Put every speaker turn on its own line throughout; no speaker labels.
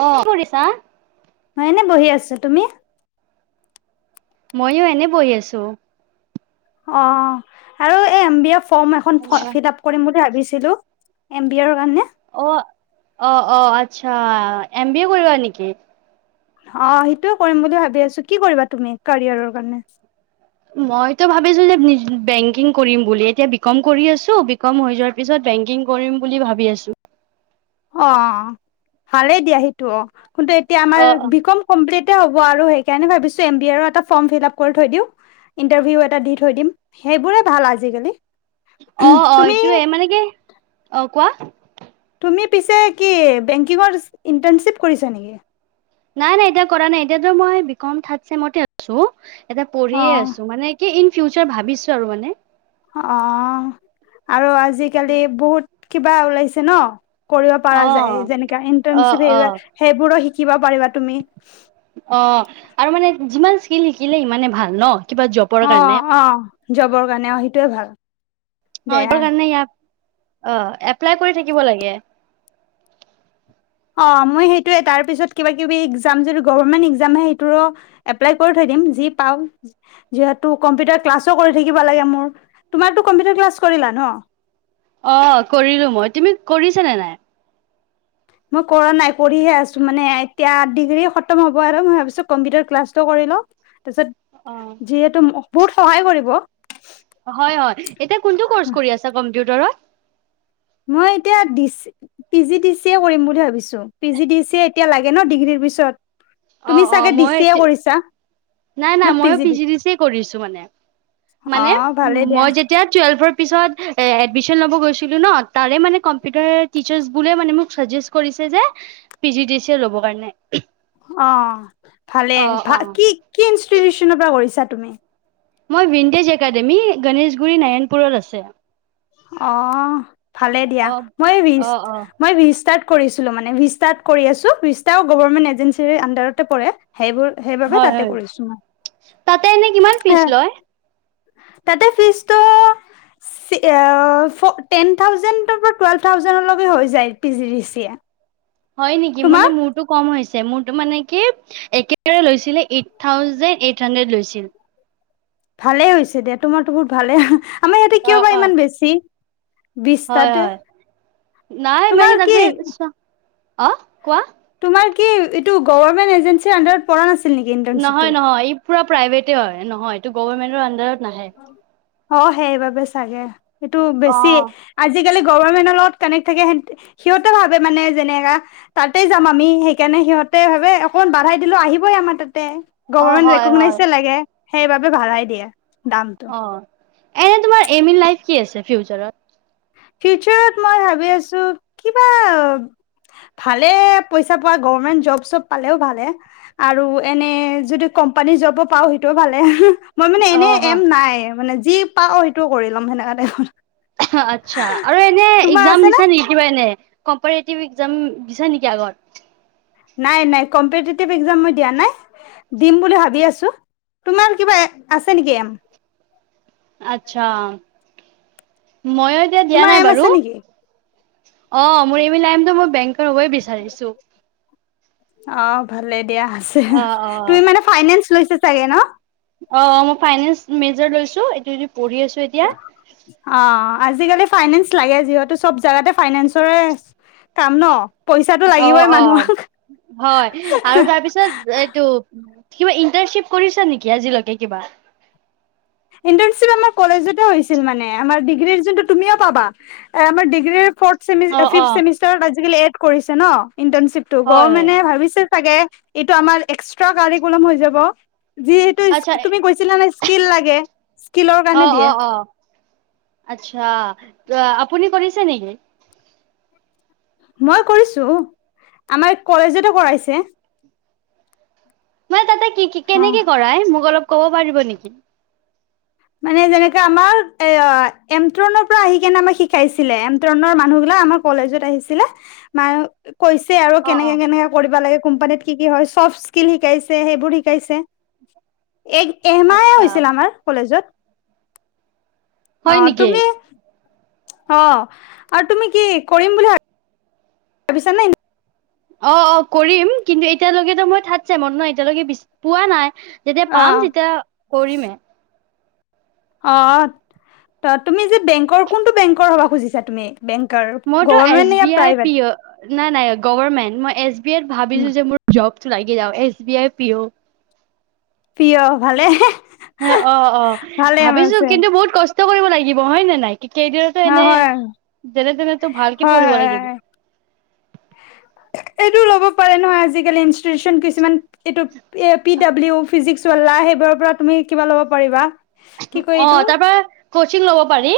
অ কি কৰিছা।
মই এনে বহি আছো তুমি?
ময়ো এনে বহি আছো।
অ আৰু এ এম বি এফ। ফৰ্ম এখন ফ ফিল আপ কৰিম বুলি ভাবিছোঁ। ছিলো এম বি এৰ কাৰণে।
অ অ অ আচ্ছা এম বি এ কৰিবা নেকি?
অ সেইটোয়ে কৰিম বুলি ভাবি আছো কি কৰিবা তুমি কেৰিয়াৰৰ কাৰণে।
মইতো ভাবিছো যে বেংকিং কৰিম বুলি এতিয়া বি কম কৰি আছো। বি কম হৈ যোৱাৰ পিছত বেংকিং কৰিম বুলি ভাবিছোঁ।
অ ভালেই দিয়া সেইটো অ। কিন্তু এতিয়া
অ
আমাৰ বি কম কমপ্লিট। হ'ব আৰু সেই কাৰণে ভাবিছো এম বি এটা ফৰ্ম ফিল আপ কৰি থৈ দি ইন্টাৰভিউ এটা দি থৈ দিম সেইবোৰে ভাল আজিকালি।
অ অ
তুমি
এইটোয়ে মানে কি অ কোৱা।
তুমি পিছে কি বেংকিঙৰ ইণ্টাৰ্শ্বিপ কৰিছা নেকি?
নাই নাই এতিয়া কৰা নাই, এতিয়া মই বি কম থাৰদ চেমতে আছো। এটা
অ
পঢ়িয়ে আছো মানে কি? ইন ফিচাৰ ভাবিছো আৰু মানে।
অ আৰু আজি আজিকালি বহুত, কিবা ওলাইছে ন? কৰিব
অ
পৰা যায় যেনেকা
অ অ
ইন্টাৰ্নশ্বিপ সব সেইবোৰো শিকি। শিকিব পাৰিবা তুমি।
অ আৰু মানে যিমান। শিকি শিকিলে ইমানে ভাল ন? কিবা জপৰ
অ
কাৰণে।
অ জবৰ কাৰণে সেইটোৱে ভাল।
অ
দে
এটো কাৰণে ইয়াক। আহ এপ্লাই কৰি থাকিব লাগে।
অ মই সেইটোৱে তাৰ পিছত কিবা কিবি একজাম যদি গভমেন্ট একজামে সেইটোৰো এপ্লাই কৰি থৈ দিম যি পাওঁ, যিহেতু কম্পিউটাৰ ক্লাছো কৰি থাকিব লাগে মোৰ। তোমাৰতো কম্পিউটাৰ ক্লাছ কৰিলা ন?
অ কৰিলো মই তুমি কৰিছ নে নাই?
মই কৰা নাই কৰি হে আছো। মানে এতিয়া ডিগ্ৰী খতম হ'ব আৰু মই ভাবিছোঁ কম্পিউটাৰ ক্লাসটো কৰি লও। তাৰপিছত যিহেতু বহুত সহায় কৰিব।
হয় হয় এতিয়া কোনটো কৰ্চ কৰি আছে কম্পিউটাৰত
মই এতিয়া পি জি ডি চিয়ে কৰিম বুলি ভাবিছো। পি জি এতিয়া লাগে। লাগে ন ডিগ্ৰীৰ পিছত
অ
তুমি
অ
চাগে
মই
দিছিয়ে কৰিছা?
নাই নাই ময়ো পি জি ডি চিয়ে কৰিছো
অ
মানে
ভালে দিয়া
মই যেতিয়া টুৱেলভৰ পিছত লব গেছিলো ন তাৰে মানে টিৰ্চাছ বোৰে চাজেছ কৰিছে মানে পি জি ডি চিয়ে লবলৈ মানে।
অ ভালে
অ
ভা কি? কি ইনষ্টিটিউচনৰ পৰা কৰিছা তুমি?
মই ভিনতেজ একাডেমী গণেশগুৰি নাৰায়ণপুৰত আছে।
আহ। ভালে দিয়া,
অ
মই বিশ
অ অ
মই বিশ তাত কৰিছিলো মানে ভিষ্টাত কৰি আছো, ভিষ্টাও গভৰ্মেন্ট এজেঞ্চিৰ আনডাৰতে পৰে। সেইবোৰ সেইবাবে
হয়
তাতে
হয়,
কৰিছো মই
তাতে এনে কিমান ফিজ লয়?
তাতে ফিজ ত চি এ ফ টেন থাউজেণ্ডৰ পৰা টুৱেল্ভ থাউজেণ্ডলৈকে হৈ যায়, P G D C A.
হয় নেকি মানে
তোমাৰ
মোৰটো কম হৈছে মোৰটো মানে কি, একেবাৰে লৈছিলে এইট থাউজেণ্ড এইট হাণ্ডৰেড লৈছিল।
ভালে হৈছে দিয়া তোমাৰতো বহুত ভালে আমাৰ ইয়াতে
অ
কিয় বা
অ
ইমান বেছি।
হয়
বিশটাতে
হয়, নাই মই কি তাতে অ কোৱা?
তোমাৰ কি এইটো গভাৰমেন্ট এজেন্সি আণ্ডাৰত পৰা না
নহয় নহয় এই পুৰা প্ৰাইভেটে হয়, নহয় এইটো গভৰ্মেণ্টৰ আণ্ডাৰত - নাহে।
অ সেইবাবে চাগে সেইটো
অ
বেছি, আজি আজিকালি গভাৰমেণ্টৰ লগত কানেক থাকে, সিহতে ভাবে মানে যেনেকা তাতেই যাম আমি, সেইকাৰণে সিহঁতে ভাবে অকণমান বাঢ়াই দিলো আহিবই আমাৰ তাতে।
অ
গভৰ্মেণ্ট
হয় হয়।
ৰেকগনাইজেচন লাগে। সেইবাবে বাঢ়াই দিয়ে দামটো।
অ এনে তোমাৰ এইম ইন লাইফ কি আছে ফিচাৰত?
ফিউচাৰত মই ভাবি আছো, কিবা ভালে পইচা পোৱা গভামেন্ট জব চব পালেও ভালে আৰু এনে যদি কোম্পানী জব পাও সেইটো ভালে, মই মানে
অ
এনে
হয়।
এম নাই মানে যি পাওঁ সেইটো কৰি লম সেনেকা টাইপৰ।
আচ্ছা আৰু এনে
তোমাৰ
একজাম
আছে নে
দিছা নি কিবা এনে কম্পৰেটিভ একজাম দিছা নেকি আগত?
নাই নাই কম্পিতিটিভ এক্সাম মই দিয়া নাই, দিম বুলি ভাবি আছোঁ, তোমাৰ কিবা আছে নেকি এইম?
আচ্ছা। ময়ো এতিয়া দিয়া
তোমাৰ
নাই
এম
বাৰু।
আছে নেকি
অ মোৰ এইবিলাইমত মই বেং কা হব বিচাৰিছো।
অ ভালেই। দিয়া আছে,
অ', অ',
তুমি মানে ফাইনেঞ্চ লৈ চাগে ন।
অ মই ফাইনেন্স মেজৰ লৈছো এইটো পঢ়ি আছো এতিয়া।
অ আজিকালি ফাইনেন্স লাগে যিহেতু চব জেগাতে ফাইনেন্সৰে কাম ন। পইচাটো
অ
লাগিবই
অ
মানুহক
হয় আৰু তাৰপিছত এইটো কিবা ইন্টাৰ্নশ্বিপ কৰিছা নেকি আজিলৈকে কিবা।
ইণ্টাৰ্ণচিপ আমাৰ কলেজতে হৈছিল মানে আমাৰ ডিগ্ৰীৰ যোনটো তুমিও পাবা আমাৰ ডিগ্ৰীৰ ফৰ্ট
অ', অ',
ফিফথ চেমিষ্টাৰত আজি কালি এট কৰিছে ন ইণ্টাৰণশ্বিপটো
হয় হয়
গৰ্মেনে ভাবিছে ছাগে এইটো আমাৰ এক্সট্ৰাকাৰিকুলম হৈ যাব। যিহেতু
আচ্ছা
তুমি কৈছিলা নে স্কিল লাগে। স্কিলৰ কাৰণে
অ',
দিয়ে।
অ', অ'। আচ্ছা আপুনি কৰিছে নেকি?
মই কৰিছো আমাৰ কলেজতে কৰাইছে।
মই তাতে কি
অ
কেনেকে কৰাই মোক অলপ ক'ব পাৰিব নেকি
মানে যেনেকা আমাৰ এ এমট্ৰনৰ পৰা আহি কেনে আমাক শিকাইছিলে এমট্ৰনৰ মানুহ বিলাক আমাৰ কলেজত আহিছিলে। ম কৈছে আৰু
অ', অ',
কেনেকে কেনেকে কৰিব লাগে। কোম্পানীত কি কি হয় চব স্কিল শিকাইছে সেইবোৰ শিকাইছে। এ এমাহ
আচ্ছা
হৈছিল আমাৰ কলেজত।
হয়
অ
নেকি?
তুমি অ আৰু তুমি কি কৰিম বুলি ভাব ভাবিছা নাই
অ অ কৰিম কিন্তু এতিয়ালৈকেতো মই থাত চেমট ন এতিয়ালৈকে পোৱা নাই। যেতিয়া
অ
পাম তেতিয়া কৰিমে।
অ ত তুমি যে বেংকৰ কোনটো বেংকৰ হব খুজিছা তুমি? বেংকৰ
মইতো এছ
গভৰমেণ্ট য়া
বি আই পি
প্ৰাইভেট
অ নাই নাই গভমেণ্ট মই এছ ভাবিছোঁ যে মোৰ জব। লাগি যায় S B I P O
P ' অ ভালে।
অ অ
ভালে
ভাবিছো
আছে
কিন্তু বহুত কষ্ট। কৰিব লাগিব হয় নে নাই? কেইদিনতো
অ
এনে
হয়
যেনে তেনে তো ভালকে
হয় হয়
পঢ়িব লাগিব।
হয়। এইটো ল'ব পাৰে নহয়, আজিকালি ইনষ্টিটিউচন কিছুমান এইটো পি ডাব্লিউ ফিজিক্সৱালা সেইবোৰৰ পৰা তুমি কিবা ল'ব পাৰিবা। কি কয়
অ,
এইটো
তাৰপা কৈ [unintelligible] ল'ব পাৰি।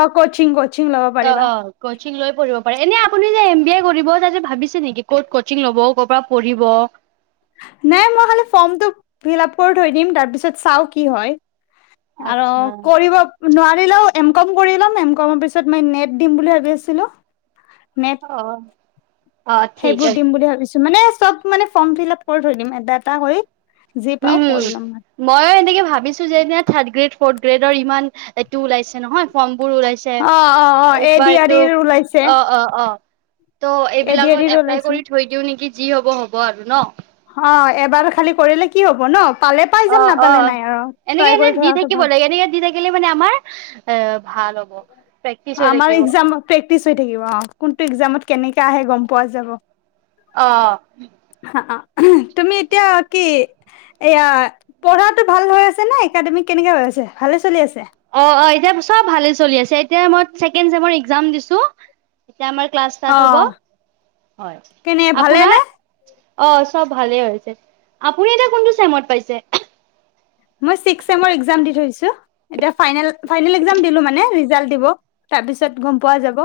অ, কচিং-কচিং লব
অ
পাৰিবা।
অ কচিং লৈ পঢ়িব পাৰে এনে আপুনি এই, এম বি আই কৰিব তাতে ভাবিছে নেকি, ক'ত কছিং ল'ব, ' কৰ পৰা পঢ়িব?
নাই মই খালি ফৰ্মটো ফিলাপ কৰি থৈ দিম, তাৰ পাছত চাও কি হয়। আৰু
আচ্ছা
কৰিব নোৱাৰ কৰিলও, এম কম কৰি লম, এম কমৰ পিছত মই নেট দিম বুলি ভাবি আছিলোঁ।
অ অ', ঠিক
সেইবোৰ
আছে
দিম বুলি ভাবিছোঁ। মানে, চব মানে ফৰ্ম ফিলাপ কৰি থৈ দিম, এটা-এটা কৰি যি পাও
উম-উম,
কৰি ল'ম
মই এনেকে ভাবিছোঁ যে এতিয়া থাৰ্ড গ্ৰেড ফৰ্থ গ্ৰেডৰ ইমান এইটো ওলাইছে নহয় ফৰ্ম বোৰ ওলাইছে,
অ অ অ এ
একবাৰ
ডি আৰ
এইটো
ই ওলাইছে
অ-অ-অ ত',
এ ডি আৰ
এইবিলাকত
ই
এপ্লাই
ওলাইছে
কৰি থৈ দিওঁ নেকি? যি হ'ব-হ'ব আৰু ন।
অ, এবাৰো খালি কৰিলে কি হব ন পালে পাই যাম
অ-অ,
নাপালে নাই আৰু
এনেকে
ট্ৰাই
এনে
কৰি
দি
থোৱাটো
থাকিব
ভাল
লাগে, এনেকে দি থাকিলে মানে আমাৰ এ, ভাল হ'ব। প্ৰেক্টিচ হৈ
আমাৰ
থাকিব অ'।
একজাম প্ৰেক্টিছ হৈ থাকিব, অ কোনটো একজামত? কেনেকে আহে গম পোৱা যাব।
অ
তুমি এতিয়া কি, এইয়া পঢ়াটো ভাল হৈ আছে নে, একাডেমিক কেনেকা হৈ আছে, ভালে চলি আছে?
অ-অ, এতিয়া চব ভালে চলি আছে এতিয়া মই ছেকেণ্ড চেমৰ এক্সাম দিছোঁ। আমাৰ ক্লাছ
অ
ইষ্টাত হব, হয়
কেনে ভালে
আপোনাৰ
নে
অ, চব ভালেই হৈছে, আপুনি এতিয়া কোনটো চেমত পাইছে?
মই চিক চেমৰ একজাম দি থৈছোঁ, এতিয়া ফাইনেল, ফাইনেল একজাম দিলো মানে ৰিজাল্ট দিব তাৰপিছত গম পোৱা যাব,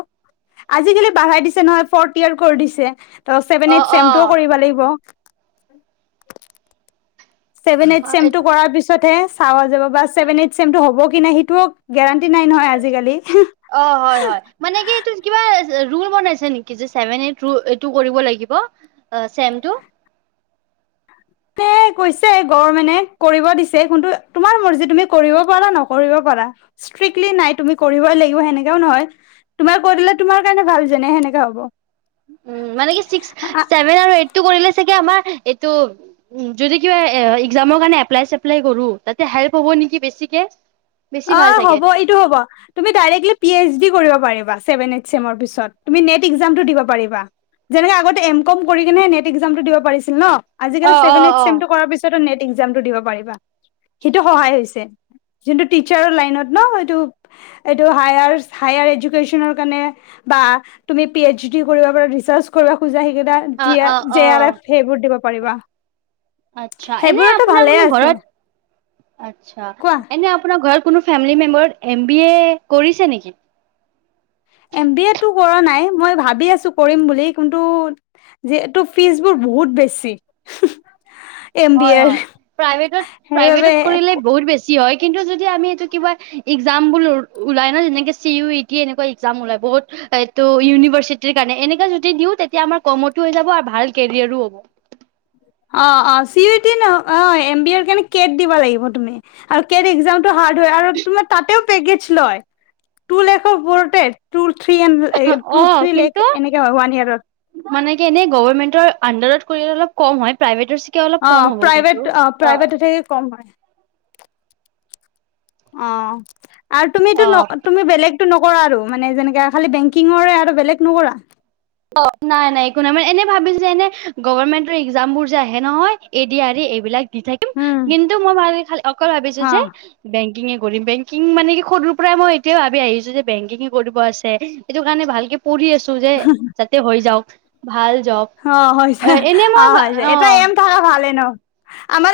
আজিকালি বঢ়াই দিছে নহয়, ফৌতয়েৰ কৰি দিছে। ত, ছেভেন
অ
এইট
অ
চেমটো কৰিব লাগিব। [unintelligible] ছেভেন এইট চেম
হয়
টো কৰাৰ পিছতহে চাৱ যাব বা ছেভেন এইট চেমটো হব কি নাই? সেইটো গেৰাণ্টি নাই নহয়, আজিকালি
ৰোল বনাইছে নেকি, যে ছেভেন এইট এইটো কৰিব লাগিব ছেমটো
ত কৈছে, গভমেন্টে কৰিব দিছে, কিন্তু তোমাৰ মৰজি তুমি কৰিব পাৰা, নকৰিব পাৰা, ষ্ট্ৰিক্টলি নাই তুমি কৰিবই লাগিব, সেনেকেও নহয়, তোমাৰ কৰি দিলে তোমাৰ কাৰণে ভাল যেনে সেনেকে হ'ব।
উ মানে কি ছিক্স ছেভেন আৰু এইট টো কৰিলে চাগে আমাৰ এইটো যদি কিবা একজামৰ কাৰনে এপ্লাই চেপলাই কৰো তাতে হেল্প হ'ব নেকি বেছিকে বেছি
অ
ভাল চাগে
হ'ব এইটো হ'ব তুমি ডাৰেকলি পি এইচ ডি কৰিব পাৰিবা ছেভেন এইট চেমৰ পিছত তুমি নেট একজাম টো দিব পাৰিবা যেনেকে আগতে এম কম কৰি কিনেহে নেট একজাম টো দিব পাৰিছিল ন।
অ
আজিকালি
অ
ছেভেন এইট
অ
চেমটো কৰাৰ পিছত নেট একজামটো দিব পাৰিবা সেইটো সহায় হৈছে। টিচাৰৰ লাইনত ন এইটো হাইআৰ হাই আৰু ইডোকেচনৰ কাৰনে বা তুমি পি এইচ ডি কৰিব পাৰা ৰিচাৰ্ছ কৰিব খোযা।
অ অ অ
জে আৰ এফ সেইবোৰ দিব পাৰা। পাৰিবা
আচ্ছা এনে
সেইবোৰতো
আপোনাৰ
ভালে
কোনো
আছে
ঘৰত আচছা
কোৱা
এনে আপোনাৰ ঘৰত কোনো ফেমিলি মেম্বাৰত এম বি এ কৰিছে নেকি?
এম বি এতটো কৰা নাই মই ভাবি আছো কৰিম বুলি কিন্তু যিহেটো ফিজবোৰ বহুত বেছি। এম বি
হয়
এৰ
হয় প্ৰাইভেটত
সেইবাবে
প্ৰাইভেটত কৰিলে বহুত বেছি। হয় কিন্তু যদি আমি এই কিবা একজাম পোল ন যেনেকে চি ইউটি এনেকুৱা একজাম উলাই বহুত এইটো ইউনিভাৰ্চিটিৰ কাৰণে এনে য দিও তেতিয়া আমাৰ কমতো হৈ যাব আৰু ভাল কেৰিয়াৰো হ'ব।
অ অ চিইউটি অ এম বি এৰ কাৰণে কেট দিব লাগিব তুমি আৰু কেট একজাম হাৰ্ড হয়। আৰু তোমাৰ তাতেও [unintelligible] টো লাখৰ ওপৰতে টো লাখ
অ কিন্তু
হয় ওৱান ইয়াৰত
মানে কি এনেই গভমেন্টৰ আডাৰত। অলপ কম হয় প্ৰাইভেটৰ চিকে অলপ
অ
কম হ'ব কিন্তু।
প্ৰাইভেট অ প্ৰাইভেট এতে কম হয়। অ আৰু তুমিটো ন
অ
তুমি বেলেগ। নকৰা আৰু মানে যেনে খালি বেংকিঙৰে আৰু বেলেগ নকৰা।
অ নাই নাই একো নাই মান এনে ভাবিছো যে এনে গভমেন্টৰ একজাম বোৰ যে আহে নহয় এদি আৰি এইবিলাক দি থাকিম
উম
কিন্তু মই খাল অকল ভাবিছো
হ
যে বেংক বেংকিং এ কৰিম বেংকিং মানে সৰুৰ পৰাই মই ভাবি আহিছোঁ বেংকিং যে কৰিব আছে হেইটো কাৰণে ভালকে পঢ়ি আছো যে। যাতে হৈ যাওক ভাল। জব
অ হৈছে
এনে
অ
মই
হৈছে এটা এম থকা ভালে ন।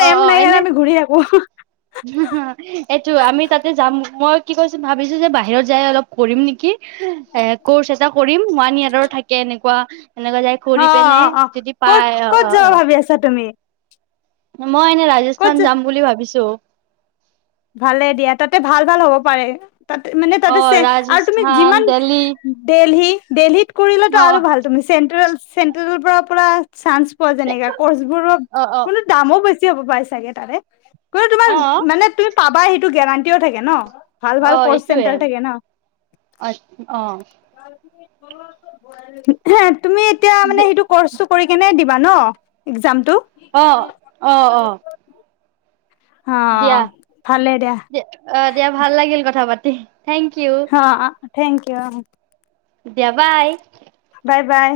অ অ এনে এইটো আমি তাতে যাম মই। কি কৈছ ভাবিছো যে বাহিৰত যাই অলপ কৰিম নেকি এ কৰ্চ এটা কৰিম ওৱান ইয়েৰৰ থাকে এনেকুৱা। এনেকুৱা যাই কৰি
অ
পিনে
অ
যদি
ক'ত
পাই অ
ক'ত
অ
যাব
অ
ভাবি আছা তুমি।
মই এনে
ক'ত
ৰাজস্থান
য
যাম বুলি ভাবিছো। অ
ভালে দিয়া তাতে ভাল ভাল হ'ব পাৰে। তাতে মানে তাতে আছে আৰু তুমি
ৰাজস্থান
যিমান
দেল্লী
দেলহি দিল্লী কৰিলো
অ
আৰু ভাল তুমি চেন্ট্ৰেল চেন্ট্ৰেল পৰা পৰা চানচ। পোৱা যেনেকা কৰ্চ বোৰ
অ অ
কোনো দামো বেছি। কি হ'ব পাই চাগে তাৰে। কোনো তোমাৰ
অ
মানে তুমি। পাবা সেইটো গেৰাণ্টিও থাকে ন ভাল ভাল
আহ
কৰ্চ
এইটোয়ে
চেণ্টাৰ থাকে ন
অ অ
সাত। তুমি এতিয়া মানে সেইটো কৰছটো কৰি কেনে দিবা ন একজাম টো
আহ আহ আহ
অ
দিয়া
ভালে দিয়া
অ দিয়া ভাল লাগিল কথা পাতি তি
হ অ থেংক ই দিয়া।
দেবাই।
Bye bye